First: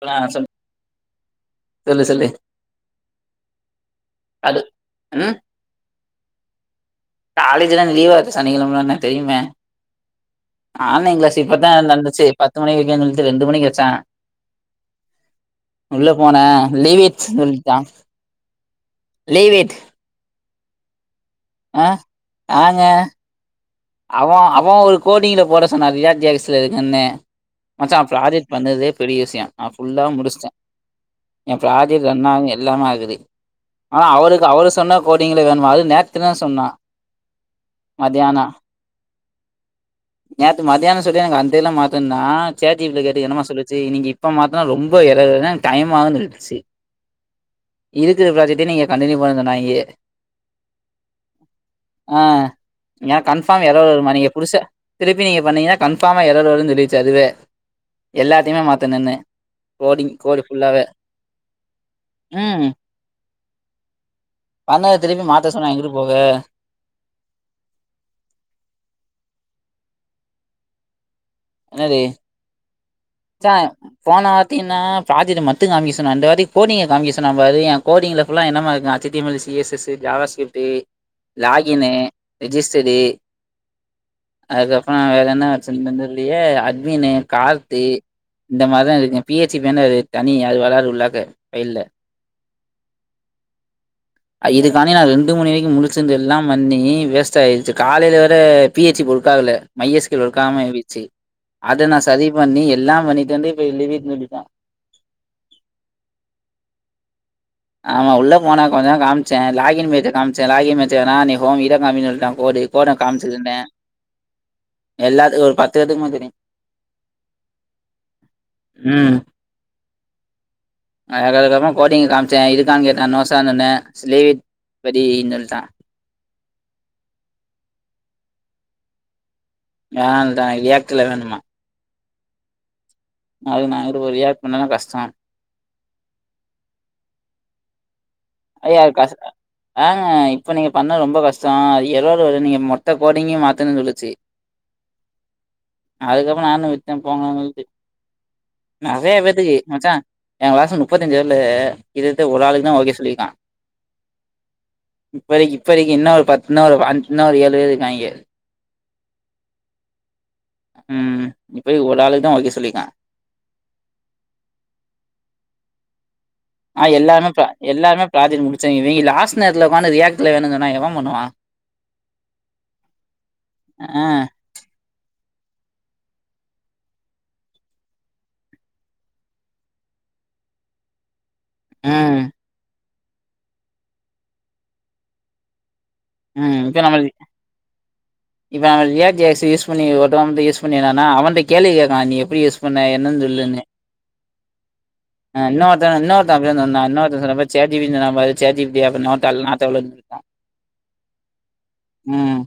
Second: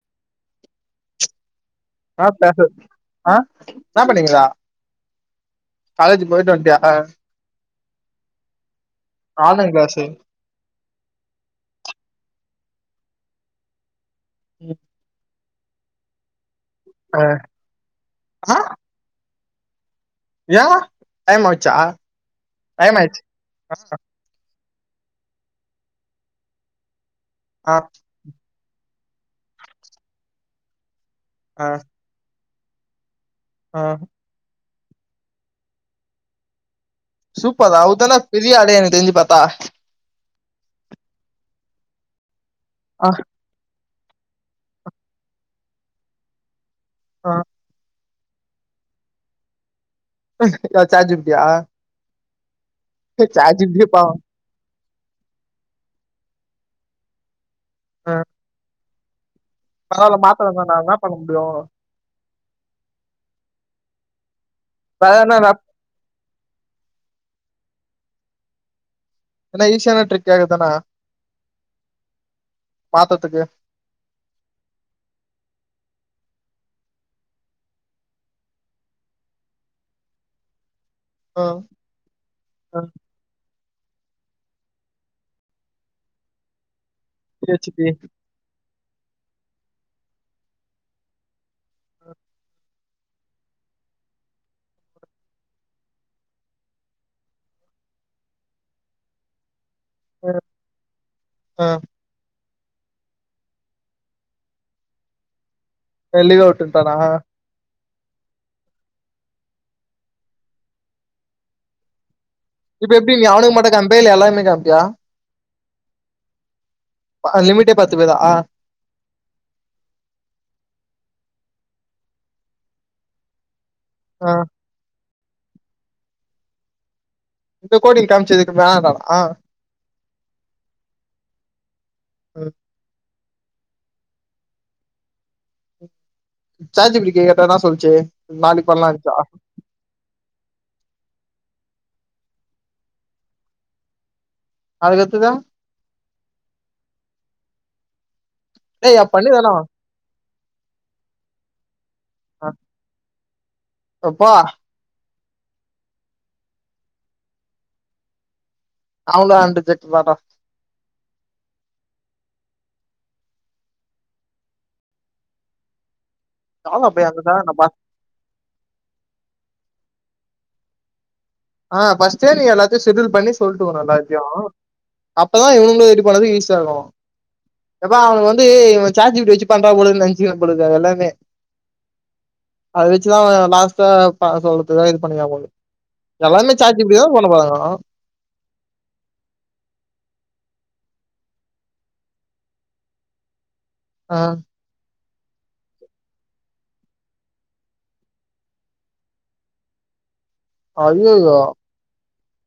பெனா ஆ சொல் சொல்லு ஆ சொல்லு பேசு ஆ ஸ்டாப் பண்ணீங்களா அது ம் காலேஜ்க்கு போய்ட்டு வந்டியா ஆ அ காலேஜ்லா லீவ்வா சனிக்கெழம தான்னு தெரியுமே ஆன்லைன் கிளாஸு ஆன்லைன் கிளாஸ் இப்பதா நடந்துச்சு பத்து மணி வக்கிறேன்னு சொல்லிட்டு ரெண்டு மணிக்கு வச்சாங்க ம் போனே லீவ்இட்னு சொல்லிட்டான் லீவ்இட் ஏ டைம் மாச்சா ஆங்க டைம் ஆயிச்சு அவ அவ ஒரு கோடிங்ல போட சொன்னா ரியா ஜியாக்ஸ்ல இருக்குன்னு ஆ மச்சான் ப்ராஜெக்ட் பண்ணதே பெரிய விஷயோ நா ஃபுல்லா முடிச்டே எ ஆ ப்ராஜெக் சொன்னா எல்லா மாதிரி ஆ ஆனா அவருக்கு அவரு சொன்ன கோடிங்கள வேணுமா அது நேத்து தா சொன்னா சூப்பர்ரா அவருதானா மதியானோ பெரிய ஆளு எனக்கு தெரிஞ்சு பாத்தா நேத்து மத்தியான சொல்லி எனக்கு அந்த எல்லா மாத்தோன்னா சாட் ஜி பி டி ல ஆ கேட்டு என்னமா சொல்லுச்சு நீங்கி இப்ப மாத்துனா ரொம்ப எரர் வருன்னு எனக்கு டைம் ஆகுனு சொல்லிடுச்சு ஆ இருக்குற ப்ராஜெக்டே நீங்க கன்டினியூ பண்ணுங்கனாகே சாட் ஜி பி டி யா ஆ சாட் ஜி பி டி யே பாவோ க புதுசா திருப்பி நீங்க பண்ணீங்கன்னா கன்பார்மா எரர் வருன்னு சொல்லிரிச்சு அதுவே எல்லாத் தையுமே மாத்துனுனு அதனால மாத்த வேனாடா என்ன பண்ண முடியு ம் பண்ணத வேற திருப்பி என்ன மாத்த சொன்னா எங்கிட்டு போக என்னா ஈஸியானா ட்ரிக் ஆகுதானா என்னது மாத்தறதுக்கு சா போனா வாட்டீன்னா ப்ராஜக்ட் மட்டு காமிக்க சொன்னா இந்த வாட்டி கோடிங்க காமிக்க சொன்னா பாரு ஏ கோடிங்ல ஃபுல்லா என்னமா இருக்கு H T M L C S S JavaScript ஆ லாகின்னு ஆ ரெஜிஸ்ட்ரி அதுக்கப்பறோ வேற என்ன செஞ்தந்தது லியே அஜ்மின்னு பி ஹெச் கார்த்தி பி இந்த மாரிதா இருக்கே பி ஹெச் பி ன்னு அது தனி அது வராது உள்ளாக்க ஃபைல்ல அ இதுக்கானி நா ரெண்டு மணி வரைக்கும் முழுச்சிருந்து எல்லாம் பண்ணி வேஸ்ட் ஆயிருச்சு காலேல வேற பி ஹெச் பி வொர்க் ஆகல மை யஸ் கு யல் வொர்க் ஆகாம இருந்துச்சு ஆ அத நா சரி பண்ணி எல்லா பண்ணிட்டு வந்து இப்ப லீவ் இட் சொல்லிடா லீ அவுட்டுட்டானா ஆமா உள்ள போனா கொஞ்ச தா காமிச்ச லாகின் பேஜ் காமிச்ச லாகின் பேஜ் வேண்டா நீ ஹோம் இத காமின்னு சொல்ட்டா கோடு இப்ப கோட எப்டி நீ அவனுக்கு காம்ச்சத்துமே மட்டு காமிப்பியா இல்ல எல்லாருமே காமிப்பியா எல்லாத்துக்கும் ஒரு பத்து பேத்துக்குமே தெரியு அ லிமிட்டே பத்து பேர் தா ம் அது அதுக்கப்பற கோடிங்க காமி ச்ச இருக்கா கேட்டா நோ சார்ன்னு சொன்ன லீவ் ஆ இட் படின்னு சொல்லிட்டா இப்ப கோடிங் காமிச்சதுக்கு [unintelligible] வேணாண்டா ரியாக்ட் ல்ல வேணுமா [unintelligible] ரியாக்ட் பண்ணதா கஷ்ட செட் ஜிபி டி கிட்ட கேட்டா சொல்லிச்சு ஐயா அது கஷ் ஆங்க இப்ப நீங்க பண்ண ரொம்ப கஷ்ட ஏரர் வரும் நீங்க மொத்த கோடிங்கும் மாத்தன்னு சொல்லுச்சு அதுக்கு அடுத்துது அதுக்கப்பற நானு விட்ட போங்கணு சொல்லிட்டு டேய் அது நெறைய பண்ணிதானா பேத்துக்கு மச்சா எய கிளாஸ் முப்பத்தஞ்சு பேர்ல கிட்டதிட்ட ஒரு ஆளுக்கு தா ஓகே சொல்லிருக்கா அப்பா இப்ப வரைக்கு இப்ப வரைக்கு இன்னோ ஒரு பத்துன்னா ஒரு அஞ்சு இன்னோ ஒரு ஏழு பேரு இருக்காங்க [unintelligible] அண்டு [unintelligible] ம் இப்பத்திக்கு ஒரு ஆளுக்குதா ஓகே சொல்லிக்கா நானு ஆஹ் அப்ப எல்லாருாமே அங்கதா நா பாத் எல்லாருமே ப்ராஜெக்ட் முடிச்சாங்க இவிங்க லாஸ்ட் நேரத்துல ஓக்காந்து ரியாக்ட்ல வேணும்ு சொன்னா எவ பண்ணுவா ஹ ஃபர்ஸ்ட்டே நீங்க எல்லாத்தையு செஷடியல் பண்ணி சொல்லட்டுவு ஆ எல்லாத்தையு அப்பதா இவனுங்களு இது பண்ணது ஈஸியா இருக்கும் எப்பா அவனுக்கு வந்து இவ சட் ஜிப்படி வச்சு பண்றா பொழுது நெனச்சு பாங்க பொழுது எல்லாமே ம் அத வச்சுதா லாஸ்ட்டா அவ சொல்றதுக்கு இது பண்ணிக்கா போது ம் இப்ப நம்மளுக்கு இப்ப அவ ரியாகட் ஜே யஸ் யூஸ் பண்ணி ஒருத்தவ வந்து யூஸ் பண்ணினான்னா அவன்ட கேள்வி கேட்கா நீ எப்டி யஸ் பண்ண என்னன்ன சொல்லுன்னு அ அ இன்னருத்த இன்னொருத்த அப்டிதா சொன்னா இன்னொரு சொன்னா பாரு சாட் ஜிபிட்டி ன்னு சொன்னா பாரு சாட் ஜிபிட்டியா நாட் அல்லோட் நாட் அல்லோட் ஜய்யயோ ம்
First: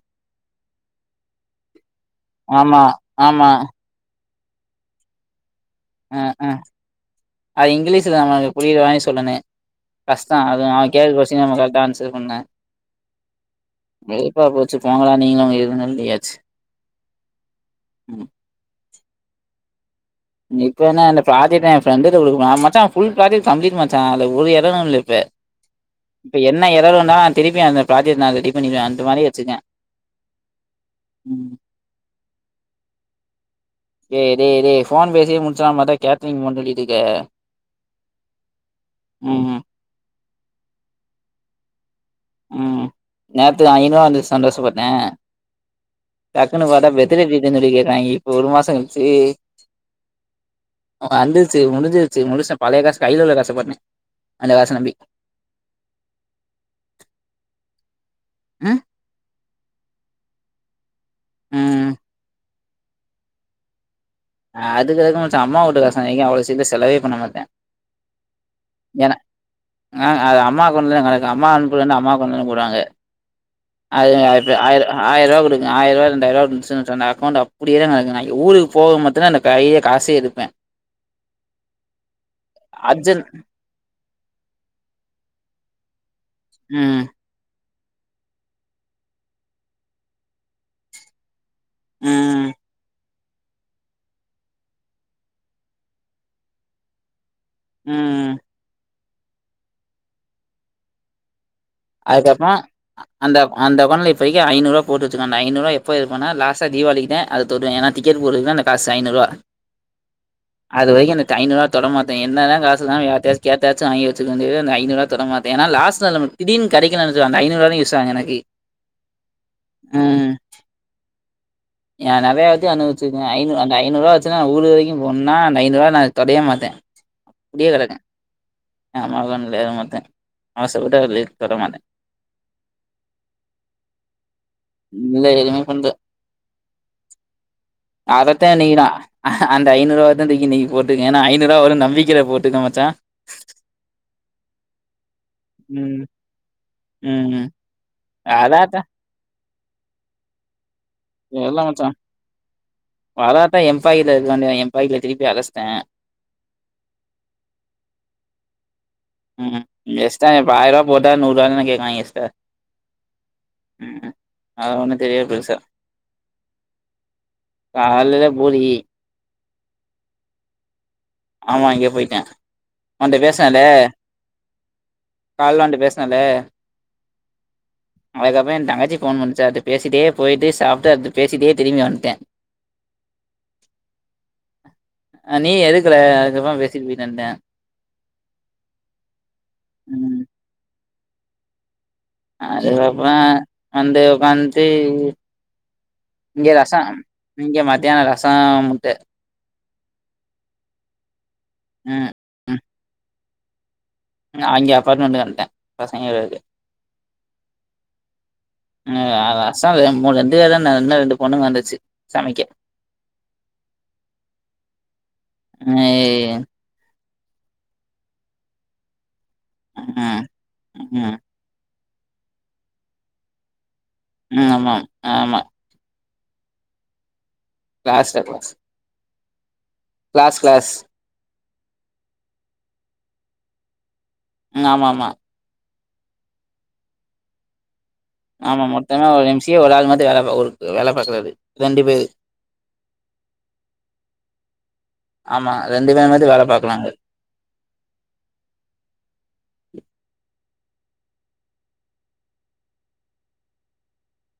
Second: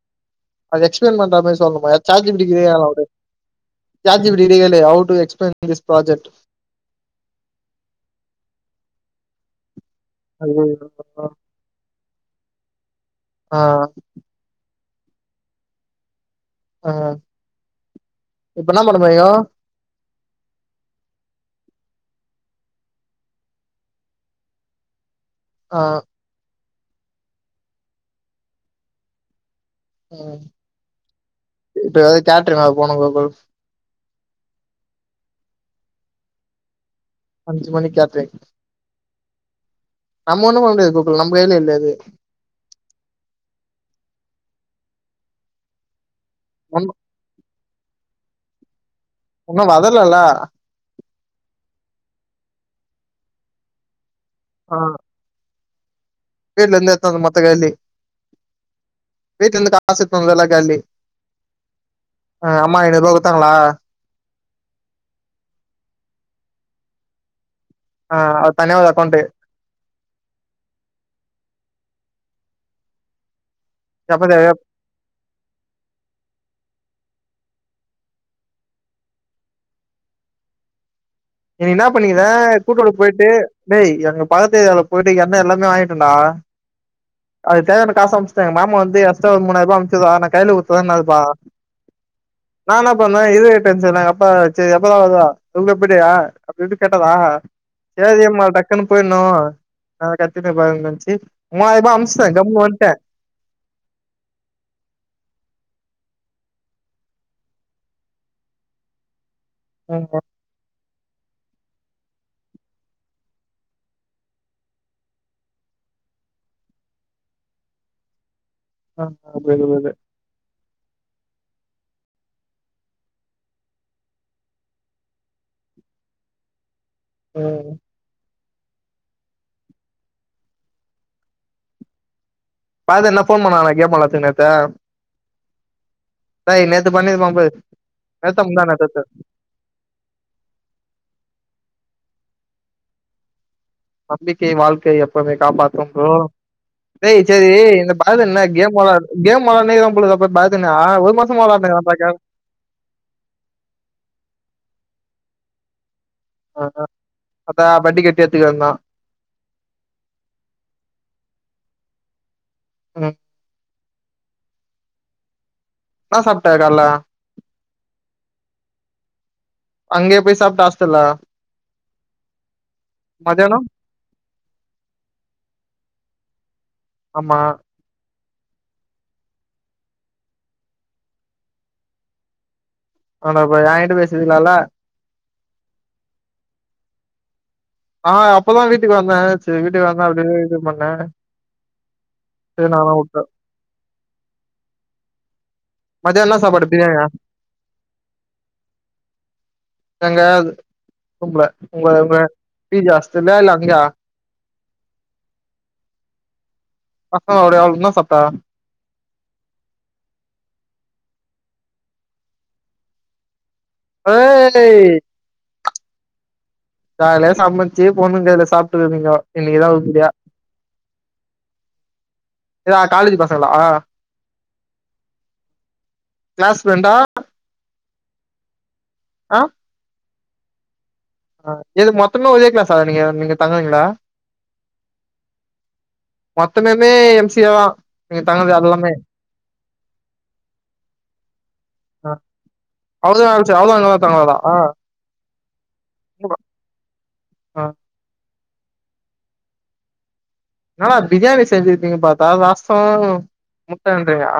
அத எக்ஸ்பிளைன் பண்ற மாதிரி சொல்லன்னுமா சாட் ஜிபிட்டி ஆமா ஆமா [unintelligible] சாட் ஜிபிட்டி கிட்ட கேளு how to explain this a project அ அது இங்கிலீஷ்ல நம்மளுக்கு புரிய மாரி சொல்லணு கஷ்ட அதுவு அவ கேக்குற குஷ்டியன்னுக்கு நா கரெக்ட் டா ஆன்சர் பண்ண அ வெறுப்பா போச்சுபோங்க டா நீங்களு உங்க இதுவும் சொல்லியாச்சு ஆஹ ம் இப்ப என்னா பண்ண போரிங்க இப்ப என்ன இந்த ப்ராஜெக்ட் எய ஃப்ரண்டு கிட்ட கொடுக்க போற மச்சா ஃபுல் ப்ராஜெக்ட் கம்ளீட் மச்சா அதுல ஒரு இரரு இல்ல இப்ப அ இப்ப என்ன இரர் வந்தாலு நா திருப்பி அந்த பராஜெக்ட் நா ரெடி பண்ணிருவ அந்த மாதிரி வச்சிருக்க ம் இப்ப தியேட்டர் [unintelligible] டே டே டே ஃபோன் பேசியே முடிச்சலா பாத்தா கேடரிங் பண் சொல்லிட்டுக்க அஞ்சுமணி கேட்ரிங் ம் ம் நம்ம ஒண்ணும் பண்ண முடியாது கூக்குள் நம்ம கைல இல்ல அது ம் நேத்து ஐநூரூவா வந்துது சந்தோஷப்பட்டே டக்குனு பாத்தா ஒன்னும் வெ த்தன வீடுனு சொல்லி கேக்குறாங்க இப்போ ஒரு மாசம் கழுச்சு ஒன்னு வதலல்ல வந்துச்சு முடிஞ்சிருச்சு முடிச்டே பழைய காசு கைல உள்ள காசப்போட்டே அந்த காச ஆ நம்பி வீட்ல இந்து எத்தா மொத்த காலி ம் வீட்ல இந்து காச எத்து வந்தது எல்லா காலி ம் ஆ அம்மா எட ரூவா குத்தாங்களா அதுக்கு இதுக்கு ச அம்மாவூட்டு காசு [unintelligible] அவ்ளோ சீக்கிர செலவே பண்ண மாட்டே ஆ அது தனியாவது ஏன்னா அக்கௌண்ட்டு ஆ அது அம்மா அக்கௌன்ட்லதா கெடக்கு அம்மா அனுப்புறதுன்னா அம்மா அக்கௌன்ட்லதா போடுவாங்க அது எ எப்ப [unintelligible] ஆயிர ஆயர ரூவா குடுக்கு ஆயரூவா ரெண்டாயிரூவா குடுச்சுனு வச்சுக்கோ அந்த அக்கௌன்ட்ட அப்பிடியே நா ஊருக்கு போக மட் ட்டு தா அந்த கையே காசே இருப்பே எனக்கு என்னா பண்ணிக்கிற கூட் ரோடு அர்ஜென்ட் போயிட்டு டேய் எங்க பகத்து ஏரியால போயிட்டு எண்ண எல்லாமே வாங்கிட்டேண்டா ம் அது தேவயான காசு அனுப்ச்சுட்டாங்க மாமா வந்து எஸ்டா ஒரு மூனாயரூபா அனுப்சுதா நா கைல குடுத்ததா நெனப்பா ம். நானா அப்பனா இது டென்ஷன் ஆகுற அப்பா சே எப்பதா வருவா சொல்லு எப்டியா அப்டின்ட்டு கேட்டதா சேரி ம். அம்மா டக்குன்னு போயிணு நா [unintelligible] மூவாயரூபா அதுக்கு அப்புற ஆ அந்த அந்த அக்கௌன்ட்ல இப்பதைக்கி ஐநூரூவா போட்டு வச்சுக்க ன அந்த ஐநூரூவா எப்ப எடுப்பன்னா லாஸ்டா தீபாளிக்கு தா அது தொடுவே ஏனா டிக்கெட் போடு தா அந்த கா சைனு ருவா ம் அது வரைக்கு என்னுட்டு ஐநூரூவாவ தொட மாட்டே என்ன தா காசு தா யார்ட்டயாச்சு கேட்டாச்சு வாங்கி வச்சுக்குவே தவிர அந்த ஐநூரூவாவ தொட மாட் ஏனா லாஸ்டு நாளு நம்மளுக்கு தீடீனு கெடைக்கலேனு வச்சுக்கோ அந்த ஐநூரூவா தா யூஸ் ஆகு எனக்கு ஆ [unintelligible] எ நகைய வச்சு அனுவச்சுக்குவே ஐநூ அந்த ஐநூரூவா வச்சு நா ஊரு வரைக்கு போணுணா அந்த ஐநூரூவா நா தொடையே மாட்டே அப்டியே கிடக்கு [unintelligible] மாட்டே ஆசப்பட்டு அத லீக் தொட மாட்டே பாதர் என்ன ஃபோன் பண்ணாணா [unintelligible] இல்ல எதுமே பண்த டேய் நேத்து பண்ணிருப்பா பாரு நேத்தா அதத்தான் முந்தா இன்னைக்கு நேத்தா நான் தெர்ல அந்த ஐநூவாத்தா தூக்கி இன்னைக்கி போட்டுக்கே ஏனா ஐநூவா வரு நம்பிக்கேல போட்டுக்கே மச்சா நம்பிக்கை வாழ்க்கை அப் எப்போமே காப்பாத்து ம் டேய் ம். சேரி இந்த பாலு என்ன கேம் அதாத்தான் வெளா கேம் வெளா அன்னைக்கு தா பொழுது அ பாத்தேனா ஒ தெர்ல மச்சா வராட்ட எம்ஃபைலு [unintelligible] எம்ஃபைலு திருப்பி அடசிட்டே ஆ அத பட்டி கட்டி எத்து கெந்தா ம் எஸ்டா ப்ப ஆயரூபா போட்டா நூறுவா தானே கேக்காங்க எஸ்டா ம் ம் அது ஒன்னு தெரியாது பெருசா என்ன சாப்ட்ட கால்ல காலைல பூரி அங்கயா போய் சாப்ட்ட ஆஸ்ப்த்ரில ஆமா அங்க போய்ட்டே உன்ட்ட பேஸ்னேன்ல மதியானம் கால்ல ஒன்ட்ட பேஸ்னேன்ல ஆமா அதுக்கு அப்றோ ஏ தங்கச்சி போன் பண்ணிச்சு அதுட்ட பேசிட்டே போய்ட்டு சாப்ட்டு அதுட்ட பேசிட்டே திரும்ப வந்ட்டே ஆன்டப்பா எகிட்ட பேசிறிக்லால்ல அ நீ எடுக்கல அதுக்கு அப்போ பேசிட்டு போய்ட்டு வந்டே ஆ அப்பதா வீட்டுக்கு வந்தே செரி வீட்டுக்கு வந்தே ம் அப்டியே இது பண்ணே அதுக் அப்றோ வந்து உக்காந்த்டு மதியானம் என்ன இங்க சாப்பாடு? ரசம் பிரியாணியா? இங்க மத்தியானோ ரசோ முட்ட தங்க அது விரும்ல உங்க ம் உங்க பி பி ஆஸ்டல்லா இல்ல அங்யா அங்கே அப்பார்ட்மெண்ட் வந்ட்டே பசங்க வேற இருக்கு அஹூ அப்டி அவா என்ன சாப்ட்டா அ அஸ்ஸாமு மூணு ரெண்டு பேரு தான இன்னு ரெண்டு பொண்ணுங்க வந்துச்சு சமைக்க ஓ லே ஐய்யய்யோ காலைல சமைச்சு பொண்ணுங் கைல சாப்ட்டு இருக்கீங்கோ இன்னைக்குதா உருப்டியா ம் ம் ஏதா காலேஜ் பசங்களா ம் ஆமா ஆமா க்ளாஸ் ஃப்ரெண்டா க்ளாஸ்ல எப்போ ஆ க்ளாஸ் க்ளாஸ் அ எது மொத்தமே ஒரே க்ளாஸா நீங்க நீங்க தங்குறீங்ளா ம் ஆமா ஆமா மொத்தமமே எம் சி ஏவா ஆமா மொத்தமே ஒரு எம் சி ஏ ஒரு ஆள் மட்டு வேல ஒரு வேல பாக்குறாரு ரெண்டு பேரு ஆ அவருதா வேல செஞ் அவருதா வேல பாத்தராறா ஆமா ரெண்டு [unintelligible] இருந்து வேல பாக்கலாங்க ஆ என்னடா பிரியாணி செஞ்சிருப்பீங்கன் பாத்தா லாஸ்டா முட்டன்றீங்கா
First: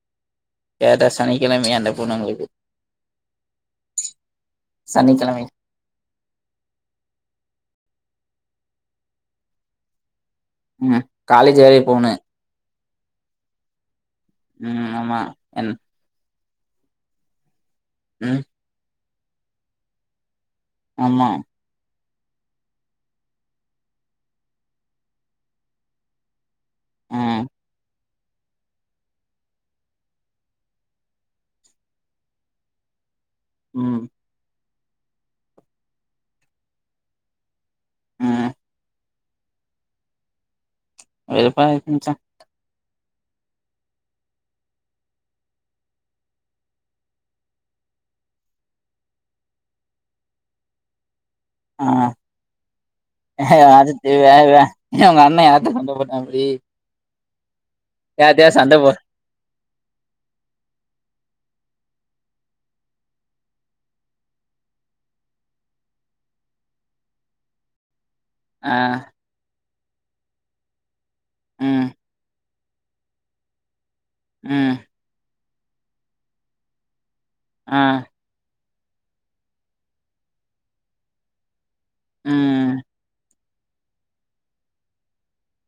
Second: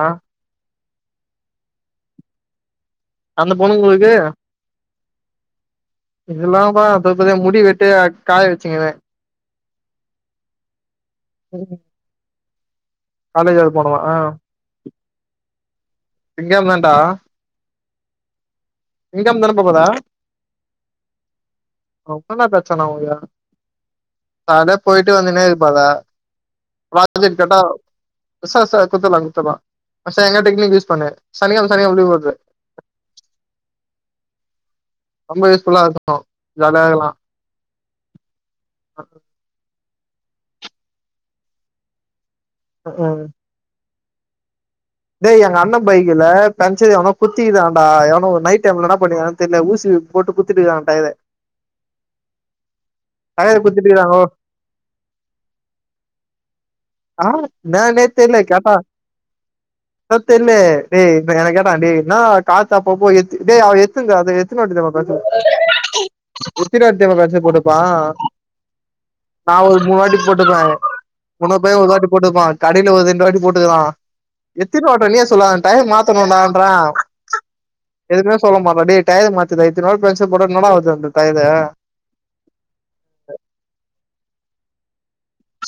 கேட்டா சனிக்கெழமயா அந்த பொண்ணுங்களுக்கு அந்த பொண்ணுங்களுக்கு சனிக்கெழமை இதெல்லாம்ப்பா அதோ பெரிய முடி வெட்டு காய வச்சுகினு ம் காலேஜ் வரயு போணு காலேஜ் வேற போணுமா ஆ ம் ஆமா என் சிங்கோ தான்டா ம் சிங்கம் நெனப்பு பார்டா ஆமா [unintelligible] ஆளே போய்ட்டு வந்துனே இருப்பாங்க [inaudible] ம் கேட்டா ச ச குட்த்தலா குட்த்தலா [unintelligible] எங்க டெக்னிக் யூஸ் பண்ணு சனிக்கெழ்ம சனிக்கெழ்ம லீவ் போட்ரு ம் ரொம்ப யூஸ்ஃபுல்லா இருக்கு ஜாலியா இக்கலா ம் [inaudible] வெறுப்பா இருக்கு மச்சா ம் ம் டேய் எங்க அண்ணெ பைக்ல ஃபரண்ட் செட் எவனோ குத்திக்குதான்டா எவனோ ஒரு நைட் டைம்ல என்ன பண்ணிருக்காங்கன் தெர்ல ஊசி போட்டு குத்திட்டு இருக்கா அவ டயர ஆ டயர [unintelligible] குத்திட்டுருக்காங்கோ உங்க அண்ணெ யாருட்ட சண்ட போட்டா அப்டி ஆ இன்னானே தெர்ல யார்ட்டயா கேட்டா சண்ட போ [unintelligible] [unintelligible] அ நா ஒரு மூனு வாட்டி போட்டுக்கே [unintelligible] ம் ஒருவாட்டி போட்டுப்பா கடைல ஒரு ரெண்டு வாட்டி போட்டுருவா ம் நீயே சொல்லாத டையர் மாத்தணுன்டான்றா அ எதுமே சொல்ல மாட்றா டேய் டையர மாத்துடா இத்தநாள் பேசா போனா என்னடா ஆவுது அந்த டயரு ம்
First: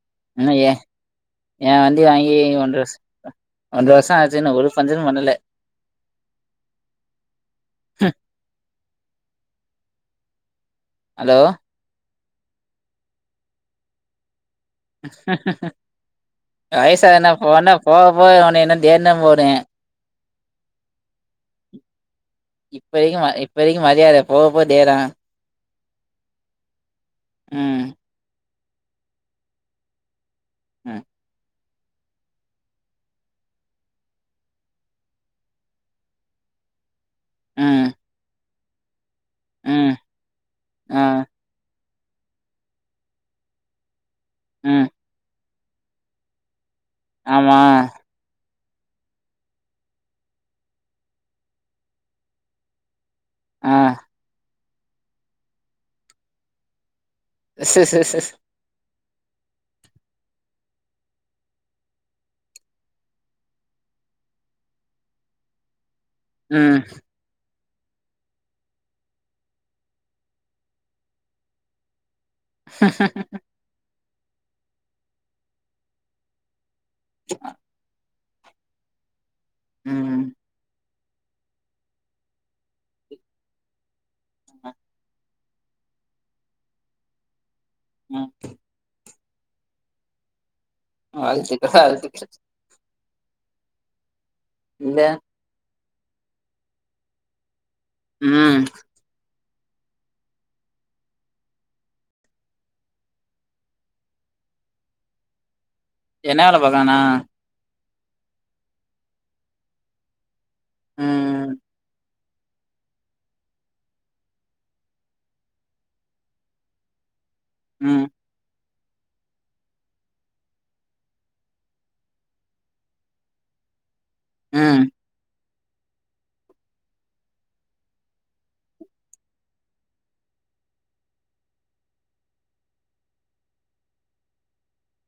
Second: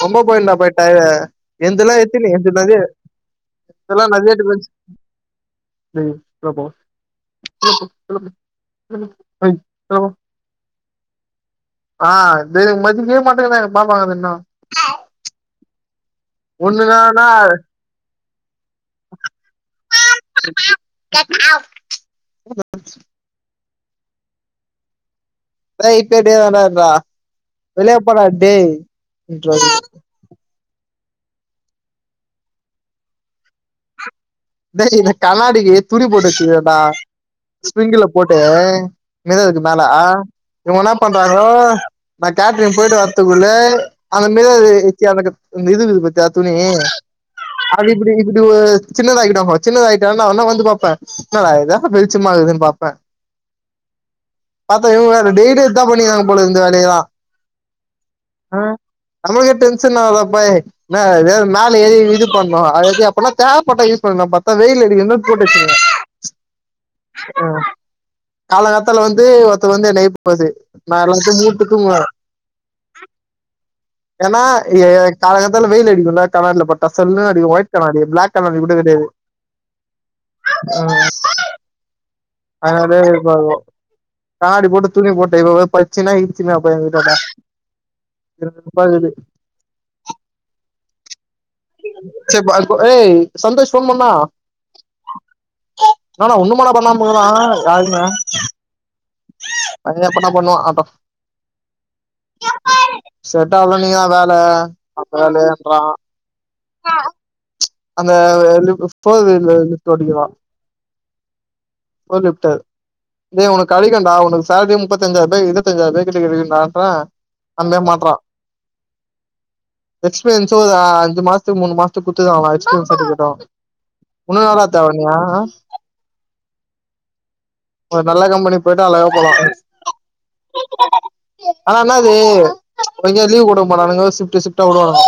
ரொம்ப ம் போயிண்டா ஏ போய் டயரு ஏ என்துலா வண்டி எத்தினி வாங்கி என்து ஒன்ற நெறைய வர் ஒன்ற இதெல்லா வருஷோ நெறைய ஆச்சு இன்னொ ஒரு டிஃபரன்ஸ் பஞ்சரு பண்ணல [unintelligible] ஹலோ ஆ இது மதிக்கவே [unintelligible] வயசா ஒண்ணுதானா என்ன போன்ன போக போக உன்ன இன்னொ தேர்னம் போறே [unintelligible] இப்ப வரைக்கு இப்ப வரைக்கு மரியாத போக போக தேரு [unintelligible] ம் வெளியே போடா டேய் அ டேய் இந்த கண்ணாடிக்கி துணி போட்டு வச்சுர்க்கேண்டா ம் ஸ்விங்குல போட்டு இனிமே த எதுக்கு மேல ம் இவுங் என்ன ஆ பண்றாங்கோ நா கேட்ரிங் போயிட்டு வரத்துக்குள்ளே அந்த ம் மேலருக்கு [unintelligible] இந்த இதுக்குது பத்திய துணி ஆமா அது இப்டி இப்டி ஒரு சின்னதாகிட்டா சின்னதாகிட்டா அவனா வந்து பாப்பே என்னடா இது வெளிச்சமா ஆகுதுன்னு பாப்பே அ பாத்தா இவுங்க வேற டெய்லி இதா பண்ணிருாங்க போல இந்த வேலையத எஸ் ஸ ஸ ஸட் அ நமக்கே டென்ஷன் ஆகுதப்பை என்னடா இது மேல ஏறி இது பண்ணு அத இது அப்பனா தேவைப்பட்டா பண்லா பாத்தா வெயில் அடிகுன்னு போட்டு வச்சுகுறே ம் அ காலகாத்தால வந்து ஒருத்த வந்து என்ன எழுப்பும் போது நா எல்லாத்தயு மூட்டு தூங்குவே ஏன்னா எ காலகாத்தால வெயில் அடிக்குல கண்ணாடில பட்டா சல்லுன்னு அடிக்கு ஒயிட் கண்ணாடி பிளாக் கலர்ல கூட கெடையாது ம் அ அதனால இருப்பாங்கோ கண்ணாடி போட்டு துணி போட்டு ம் [unintelligible] அது செரி சேர் பாத் ஏ சந்தோஷ் ஃபோன் பண்ணா இல்ல ஏன்டா இண்ணுமாடா பண்ணாமா இருக்குறா கால்ல ம் அது எப்பனா பண்ணுவா ஆட்டு செட்டாவுல நீங்க தா வேல அப்ப வேலையன்றா என்ன வேல பாக்குறாண்ணா அந்த லிப் போதுல்ல லிப்தொடைக்குறா ம் ஹோலிப்டர் ஏ கெடைக்குடா உனக்கு சேலரி முப்பத்தஞ்சாயிரம் ரூபாய் இருபத்தஞ்சாயிரம் ரூபா கிட்ட கெடைக்குன்டான்ற அந்த ம் மாற்றா எக்ஸ்பீரியன்சு ஒரு அ அஞ்சு மாசத்துக்கு மூணு மாசத்துக்கு குத்துருக்காங்க டா எக்ஸ்பீரியன்ஸ் சர்டிபிகேட்டு இன்னு என்னடா ம் தேவனையு ஒரு நல்ல கம்பெனி பேயிட்டா அழகா போலா ஆனா என்னாது கொஞ்சோ லீவு குடுக்கமாடானுங்க சிப்டு சிப்டா விடுவான்னுக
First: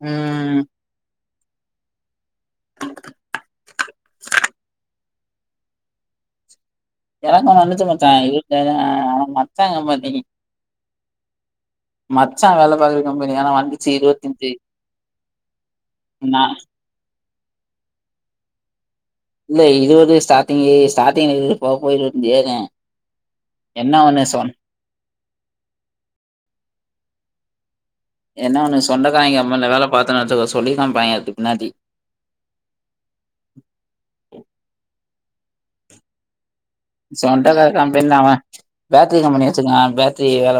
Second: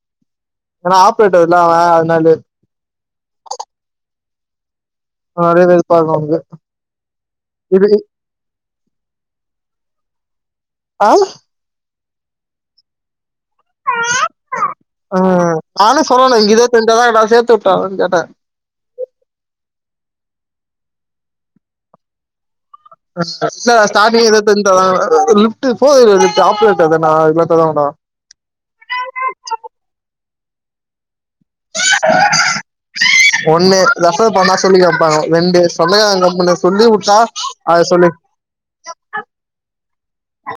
ம் ஏனா ஆப்ரேட்டர்ல அவ அதனாலே [unintelligible] நெறைய வெருப்பாருக்கு அவுனுக்கு எனக்கு ஒன்னு வந்துச்சு மச்சா இருந்தாலு மச்சா ஏமாத்தி ஆ மச்சாா வேல பாக்ற கம்பனியா ஏனா வண்டி ஆ நானு சொன்னனே நா இங்க இதே செட்டான நா சேத்து விட்டானு கேட்ட இல்ல இருவது ஸ்டார்டிங்கே ஸ்டார்டிங் போவ போவ இருவத்தெஞ்சி ஏறு இல்ல என்ன ஒண்ணு ஸ்டார்டிங் சொன் இருவத்தஞ் lift four wheeler lift operator தான இதுகெல்லா தரமாட்டாங்க என்ன ஒன்னு சொந்தகாரவங்க கம்பெனில வேலை பாத்தோனு வெச்சுக்கோய சொல்லி காமிப்பாங்க பின்னாடி ஒண்ணு தப்பு பண்ணா சொல்லி காமிப்பாங்க ரெண்டு சொந்தகாரவங்க முன்னா சொல்லி வுட்டா சொந்தக்கார ஆ சொல்லி கம்பெனில அவன் பேட்ரி கம்பெனி வச்சிருக்காங்க பேட்ரி வேல